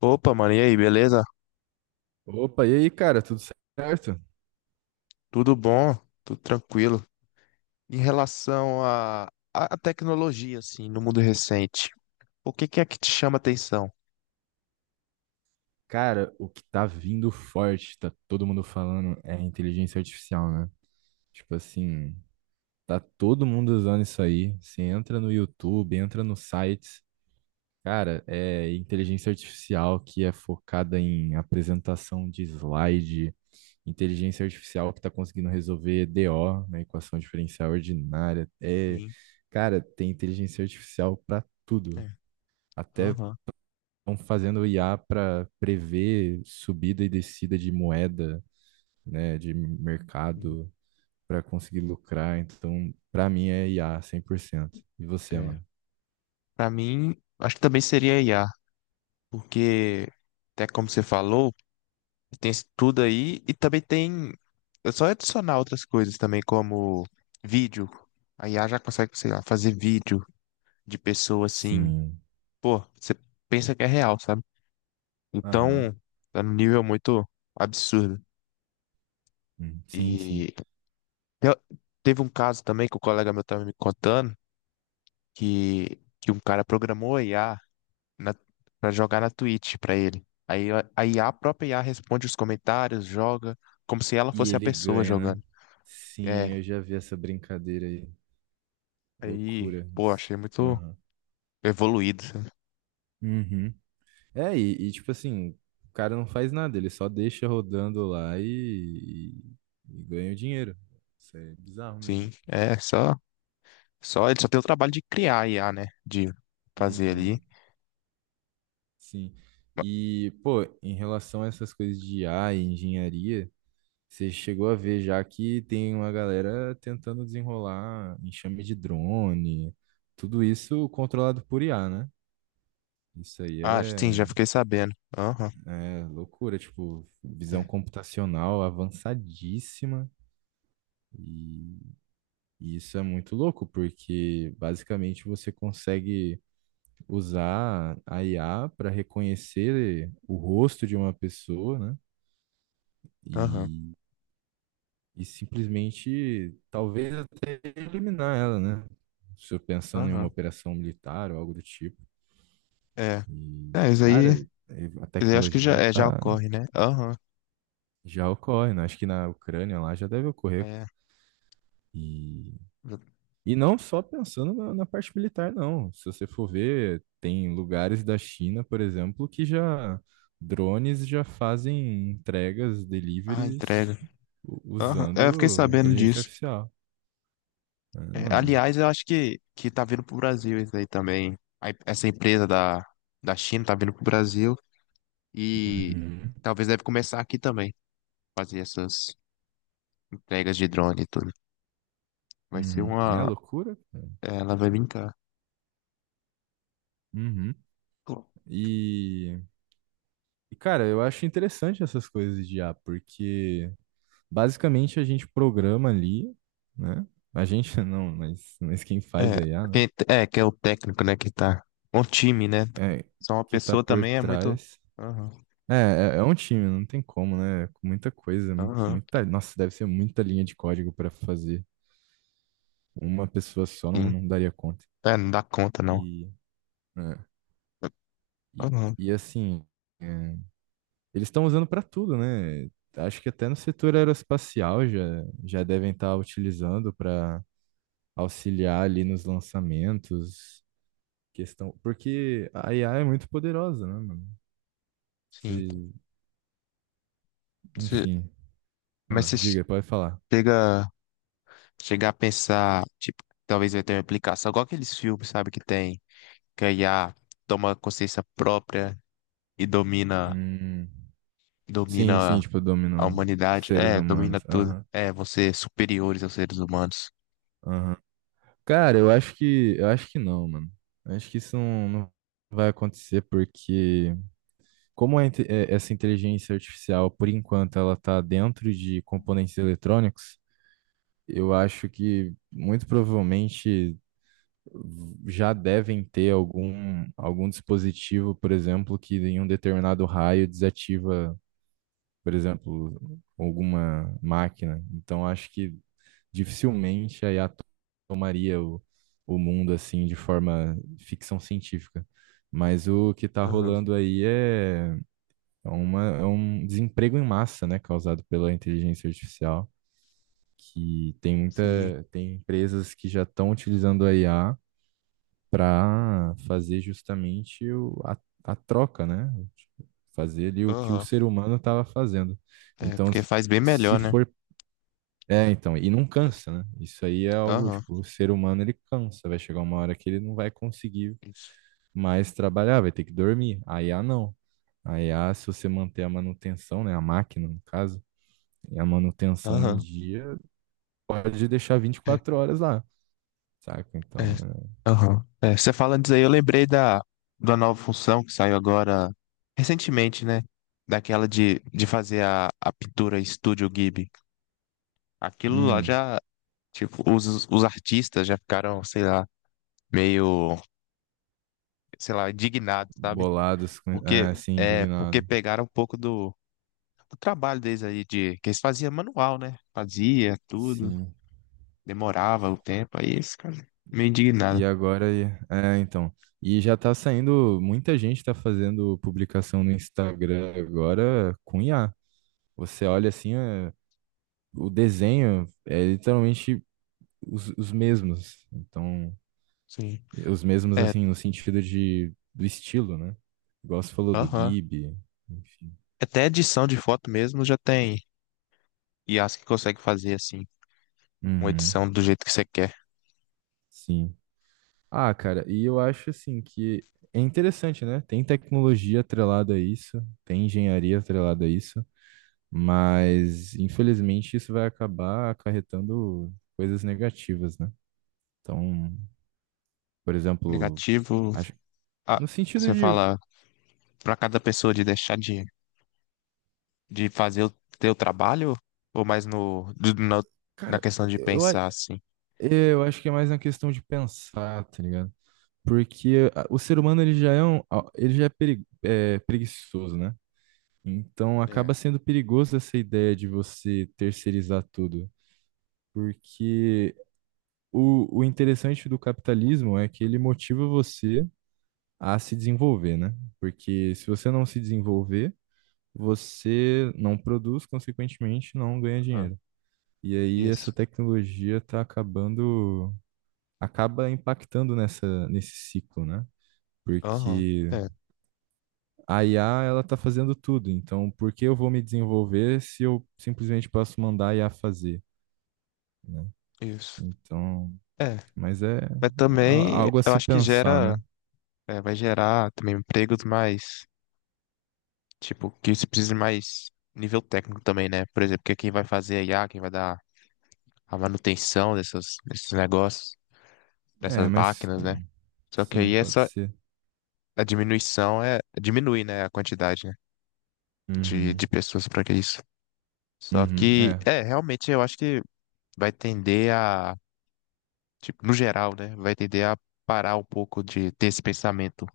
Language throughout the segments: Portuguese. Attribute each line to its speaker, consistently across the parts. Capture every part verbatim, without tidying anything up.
Speaker 1: Opa, mano, e aí, beleza?
Speaker 2: Opa, e aí, cara, tudo certo?
Speaker 1: Tudo bom? Tudo tranquilo. Em relação à à à tecnologia, assim, no mundo recente, o que que é que te chama atenção?
Speaker 2: Cara, o que tá vindo forte, tá todo mundo falando, é a inteligência artificial, né? Tipo assim, tá todo mundo usando isso aí. Você entra no YouTube, entra nos sites. Cara, é inteligência artificial que é focada em apresentação de slide, inteligência artificial que tá conseguindo resolver D O, né, equação diferencial ordinária. É,
Speaker 1: Sim,
Speaker 2: cara, tem inteligência artificial pra tudo.
Speaker 1: é.
Speaker 2: Até
Speaker 1: Aham.
Speaker 2: estão fazendo I A para prever subida e descida de moeda, né, de
Speaker 1: Sim,
Speaker 2: mercado, para conseguir lucrar. Então, para mim é I A cem por cento. E você,
Speaker 1: é.
Speaker 2: mano?
Speaker 1: Para mim, acho que também seria I a I A, porque, até como você falou, tem isso tudo aí e também tem. É só adicionar outras coisas também, como vídeo. A I A já consegue, sei lá, fazer vídeo de pessoa assim.
Speaker 2: Sim.
Speaker 1: Pô, você pensa que é real, sabe? Então,
Speaker 2: Aham.
Speaker 1: é um nível muito absurdo.
Speaker 2: Hum, sim, sim.
Speaker 1: E eu- teve um caso também que o colega meu tava me contando que, que um cara programou a I A na, pra jogar na Twitch pra ele. Aí a a I A, a a própria I A responde os comentários, joga, como se ela
Speaker 2: E
Speaker 1: fosse a
Speaker 2: ele
Speaker 1: pessoa
Speaker 2: ganha, né?
Speaker 1: jogando.
Speaker 2: Sim,
Speaker 1: É,
Speaker 2: eu já vi essa brincadeira aí.
Speaker 1: aí,
Speaker 2: Loucura
Speaker 1: pô,
Speaker 2: isso.
Speaker 1: achei muito
Speaker 2: Aham.
Speaker 1: evoluído, sabe?
Speaker 2: Uhum. É, e, e, tipo assim, o cara não faz nada, ele só deixa rodando lá e, e- e ganha o dinheiro. Isso é bizarro mesmo.
Speaker 1: Sim, é só, só, ele só tem o trabalho de criar a I A, né? De fazer
Speaker 2: Uhum.
Speaker 1: ali.
Speaker 2: Sim. E, pô, em relação a essas coisas de I A e engenharia, você chegou a ver já que tem uma galera tentando desenrolar enxame de drone, tudo isso controlado por I A, né? Isso aí
Speaker 1: Ah, sim, já
Speaker 2: é,
Speaker 1: fiquei sabendo. Aham,
Speaker 2: é loucura, tipo, visão
Speaker 1: é,
Speaker 2: computacional avançadíssima. E, e isso é muito louco, porque basicamente você consegue usar a I A para reconhecer o rosto de uma pessoa, né?
Speaker 1: aham,
Speaker 2: E e simplesmente talvez até eliminar ela, né? Se eu pensando em uma
Speaker 1: aham,
Speaker 2: operação militar ou algo do tipo.
Speaker 1: é.
Speaker 2: E,
Speaker 1: É, isso aí,
Speaker 2: cara, é- a
Speaker 1: isso aí acho que já,
Speaker 2: tecnologia
Speaker 1: é, já
Speaker 2: tá
Speaker 1: ocorre, né? Aham,
Speaker 2: já ocorre, né? Acho que na Ucrânia lá já deve ocorrer.
Speaker 1: é.
Speaker 2: E, e não só pensando na, na parte militar, não. Se você for ver, tem lugares da China, por exemplo, que já drones já fazem entregas,
Speaker 1: Ah,
Speaker 2: deliveries
Speaker 1: entrega.
Speaker 2: u-
Speaker 1: Aham, é, eu fiquei
Speaker 2: usando
Speaker 1: sabendo
Speaker 2: inteligência
Speaker 1: disso.
Speaker 2: artificial.
Speaker 1: É,
Speaker 2: Ah,
Speaker 1: aliás, eu acho que, que tá vindo pro Brasil isso aí também. A em- essa empresa da, da China tá vindo pro Brasil e
Speaker 2: uhum.
Speaker 1: talvez deve começar aqui também, fazer essas entregas de drone e tudo. Vai ser
Speaker 2: Uhum. É
Speaker 1: uma...
Speaker 2: loucura, cara.
Speaker 1: É, ela vai brincar.
Speaker 2: Uhum. E, e, cara, eu acho interessante essas coisas de I A porque basicamente a gente programa ali, né? A gente não, mas, mas quem faz
Speaker 1: É,
Speaker 2: a I A, né?
Speaker 1: quem- é, que é o técnico, né, que tá... Um time, né?
Speaker 2: É,
Speaker 1: Só uma
Speaker 2: que tá
Speaker 1: pessoa
Speaker 2: por
Speaker 1: também é muito...
Speaker 2: trás.
Speaker 1: Aham,
Speaker 2: É, é, é um time, não tem como, né? Com muita coisa, mu-
Speaker 1: aham,
Speaker 2: muita, nossa, deve ser muita linha de código para fazer. Uma pessoa só não,
Speaker 1: sim.
Speaker 2: não daria conta.
Speaker 1: É, não dá conta, não.
Speaker 2: E, é, e,
Speaker 1: Aham,
Speaker 2: e assim. É, Eles estão usando para tudo, né? Acho que até no setor aeroespacial já, já devem estar utilizando para auxiliar ali nos lançamentos, questão, porque a I A é muito poderosa, né, mano?
Speaker 1: sim.
Speaker 2: Se-
Speaker 1: Você-
Speaker 2: Enfim,
Speaker 1: mas
Speaker 2: ah,
Speaker 1: você
Speaker 2: diga, pode falar.
Speaker 1: chega, chega a pensar, tipo, talvez vai ter uma aplicação, igual aqueles filmes, sabe, que tem, que a I A toma consciência própria e domina,
Speaker 2: Hum, sim,
Speaker 1: domina
Speaker 2: sim, tipo,
Speaker 1: a
Speaker 2: dominou
Speaker 1: humanidade.
Speaker 2: seres
Speaker 1: É, domina
Speaker 2: humanos.
Speaker 1: tudo.
Speaker 2: Aham,
Speaker 1: É, você é superiores aos seres humanos.
Speaker 2: aham. Cara, eu acho que, eu acho que não, mano. Eu acho que isso não, não vai acontecer porque como a inte- eh, essa inteligência artificial, por enquanto, ela está dentro de componentes eletrônicos, eu acho que muito provavelmente já devem ter algum, algum dispositivo, por exemplo, que em um determinado raio desativa, por exemplo, alguma máquina. Então, acho que dificilmente a I A tomaria o, o mundo assim de forma ficção científica. Mas o que está
Speaker 1: Aham,
Speaker 2: rolando aí é é uma, é um desemprego em massa, né, causado pela inteligência artificial, que tem muita,
Speaker 1: sim.
Speaker 2: tem empresas que já estão utilizando a I A para fazer justamente o, a, a troca, né? Tipo, fazer ali o que o
Speaker 1: Aham.
Speaker 2: ser humano estava fazendo.
Speaker 1: É,
Speaker 2: Então,
Speaker 1: porque faz bem
Speaker 2: se
Speaker 1: melhor, né?
Speaker 2: for, é, então, e não cansa, né? Isso aí é algo,
Speaker 1: Aham,
Speaker 2: tipo, o ser humano ele cansa, vai chegar uma hora que ele não vai conseguir
Speaker 1: isso.
Speaker 2: mais trabalhar, vai ter que dormir. A I A não. A I A, se você manter a manutenção, né, a máquina, no caso, e a manutenção em
Speaker 1: Aham.
Speaker 2: dia, pode deixar vinte e quatro horas lá, saca? Então,
Speaker 1: É. Aham. É, você falando disso aí, eu lembrei da, da nova função que saiu agora recentemente, né? Daquela de, de fazer a, a pintura Estúdio Ghibli.
Speaker 2: é,
Speaker 1: Aquilo lá
Speaker 2: hum,
Speaker 1: já, tipo, os, os artistas já ficaram, sei lá, meio, sei lá, indignados, sabe?
Speaker 2: bolados, é,
Speaker 1: Porque,
Speaker 2: sim,
Speaker 1: é, porque
Speaker 2: indignado,
Speaker 1: pegaram um pouco do, do trabalho deles aí, de, que eles faziam manual, né? Fazia tudo,
Speaker 2: sim.
Speaker 1: demorava o tempo, aí eles ficaram meio
Speaker 2: E
Speaker 1: indignados.
Speaker 2: agora, é, então, e já tá saindo, muita gente tá fazendo publicação no Instagram agora com I A. Você olha assim, é, o desenho é literalmente os, os mesmos. Então,
Speaker 1: Sim.
Speaker 2: os mesmos
Speaker 1: É,
Speaker 2: assim, no sentido de, do estilo, né? Igual você falou do
Speaker 1: aham.
Speaker 2: Ghibli, enfim.
Speaker 1: Até edição de foto mesmo já tem I as que consegue fazer assim, uma
Speaker 2: Uhum,
Speaker 1: edição do jeito que você quer.
Speaker 2: sim. Ah, cara, e eu acho assim que é interessante, né? Tem tecnologia atrelada a isso, tem engenharia atrelada a isso, mas infelizmente isso vai acabar acarretando coisas negativas, né? Então, por exemplo,
Speaker 1: Negativo,
Speaker 2: acho,
Speaker 1: ah,
Speaker 2: no sentido
Speaker 1: você
Speaker 2: de,
Speaker 1: fala para cada pessoa de deixar de, de fazer o teu trabalho ou mais no, de- na, na
Speaker 2: cara,
Speaker 1: questão de
Speaker 2: eu, a-
Speaker 1: pensar assim.
Speaker 2: eu acho que é mais uma questão de pensar, tá ligado? Porque a- o ser humano ele já é um, a- ele já é peri- é, preguiçoso, né? Então acaba
Speaker 1: É,
Speaker 2: sendo perigoso essa ideia de você terceirizar tudo. Porque o, o interessante do capitalismo é que ele motiva você a se desenvolver, né? Porque se você não se desenvolver, você não produz, consequentemente, não ganha
Speaker 1: aham,
Speaker 2: dinheiro. E aí essa
Speaker 1: isso.
Speaker 2: tecnologia está acabando, acaba impactando nessa, nesse ciclo, né?
Speaker 1: Aham,
Speaker 2: Porque
Speaker 1: é,
Speaker 2: a I A, ela está fazendo tudo, então por que eu vou me desenvolver se eu simplesmente posso mandar a I A fazer, né?
Speaker 1: isso.
Speaker 2: Então,
Speaker 1: É,
Speaker 2: mas é
Speaker 1: mas
Speaker 2: a-
Speaker 1: também
Speaker 2: algo a
Speaker 1: eu
Speaker 2: se
Speaker 1: acho que
Speaker 2: pensar,
Speaker 1: gera,
Speaker 2: né?
Speaker 1: é, vai gerar também empregos mais, tipo, que se precisa de mais nível técnico também, né? Por exemplo, que quem vai fazer I A, quem vai dar a manutenção dessas, desses negócios,
Speaker 2: É,
Speaker 1: dessas
Speaker 2: mas
Speaker 1: máquinas,
Speaker 2: é,
Speaker 1: né? Só que
Speaker 2: sim,
Speaker 1: aí
Speaker 2: pode
Speaker 1: essa
Speaker 2: ser.
Speaker 1: a diminuição é diminui, né, a quantidade, né, de,
Speaker 2: Uhum.
Speaker 1: de pessoas para que isso. Só
Speaker 2: Uhum.
Speaker 1: que
Speaker 2: É,
Speaker 1: é, realmente eu acho que vai tender a, tipo, no geral, né, vai tender a parar um pouco de ter esse pensamento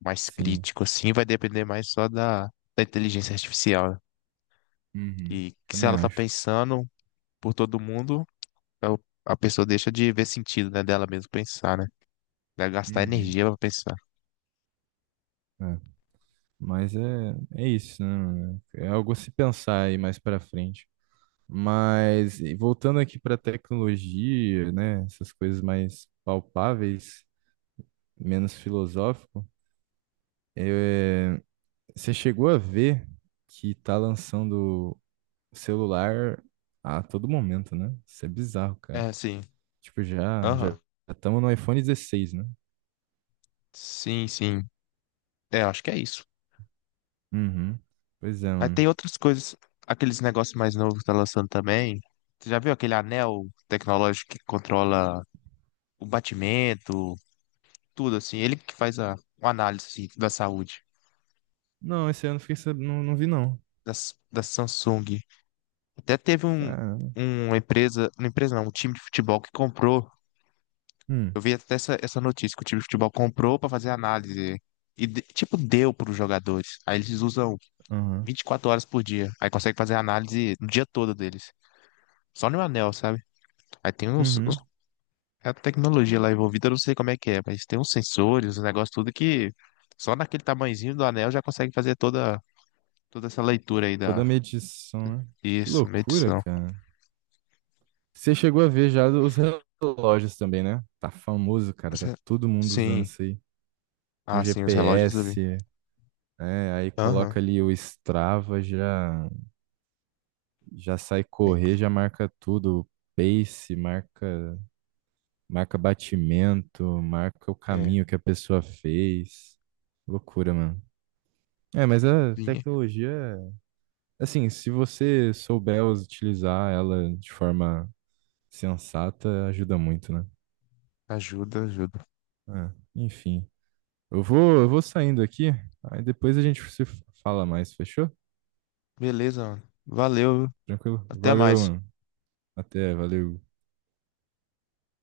Speaker 1: mais
Speaker 2: sim.
Speaker 1: crítico assim, vai depender mais só da, da inteligência artificial, né?
Speaker 2: Uhum.
Speaker 1: que, que se
Speaker 2: Também
Speaker 1: ela tá
Speaker 2: acho.
Speaker 1: pensando por todo mundo, a a pessoa deixa de ver sentido, né, dela mesmo pensar, né? Vai gastar
Speaker 2: Uhum.
Speaker 1: energia para pensar.
Speaker 2: É. Mas é, é isso, né, mano? É algo a se pensar aí mais pra frente. Mas e voltando aqui pra tecnologia, né? Essas coisas mais palpáveis, menos filosófico, é, você chegou a ver que tá lançando celular a todo momento, né? Isso é bizarro, cara.
Speaker 1: É, sim.
Speaker 2: Tipo, já já
Speaker 1: Aham.
Speaker 2: estamos no iPhone dezesseis, né?
Speaker 1: Sim, sim. É, acho que é isso.
Speaker 2: Uhum. Pois é,
Speaker 1: Aí
Speaker 2: mano.
Speaker 1: tem outras coisas, aqueles negócios mais novos que tá lançando também. Você já viu aquele anel tecnológico que controla o batimento, tudo assim? Ele que faz a, uma análise assim, da saúde
Speaker 2: Não, esse ano eu fiquei sabendo, não, não vi não.
Speaker 1: da, S- da Samsung. Até teve um,
Speaker 2: Cara.
Speaker 1: uma empresa, uma empresa não, um time de futebol que comprou.
Speaker 2: Hum,
Speaker 1: Eu vi até essa, essa notícia que o time de futebol comprou pra fazer análise. E, de- tipo, deu pros jogadores. Aí eles usam
Speaker 2: aham.
Speaker 1: vinte e quatro horas por dia. Aí consegue fazer análise no dia todo deles. Só no anel, sabe? Aí tem uns, uns-
Speaker 2: Uhum.
Speaker 1: é a tecnologia lá envolvida, eu não sei como é que é, mas tem uns sensores, uns negócios tudo que só naquele tamanhozinho do anel já consegue fazer toda, toda essa leitura aí
Speaker 2: Toda
Speaker 1: da.
Speaker 2: a medição, né? Que
Speaker 1: Isso,
Speaker 2: loucura,
Speaker 1: medição.
Speaker 2: cara. Você chegou a ver já os relógios também, né? Tá famoso, cara.
Speaker 1: Os
Speaker 2: Tá
Speaker 1: re-
Speaker 2: todo mundo usando
Speaker 1: Sim.
Speaker 2: isso aí. Com
Speaker 1: Ah, sim, os relógios eu vi.
Speaker 2: G P S, né? Aí coloca
Speaker 1: Aham.
Speaker 2: ali o Strava, já já sai
Speaker 1: É,
Speaker 2: correr, já marca tudo. O Pace, marca Marca batimento, marca o
Speaker 1: é.
Speaker 2: caminho que a pessoa fez. Loucura, mano. É, mas a
Speaker 1: Sim.
Speaker 2: tecnologia, assim, se você souber utilizar ela de forma sensata, ajuda muito, né?
Speaker 1: Ajuda, ajuda.
Speaker 2: É, enfim. Eu vou, eu vou saindo aqui, aí depois a gente se fala mais, fechou?
Speaker 1: Beleza, mano. Valeu.
Speaker 2: Tranquilo?
Speaker 1: Até
Speaker 2: Valeu,
Speaker 1: mais.
Speaker 2: mano. Até, valeu.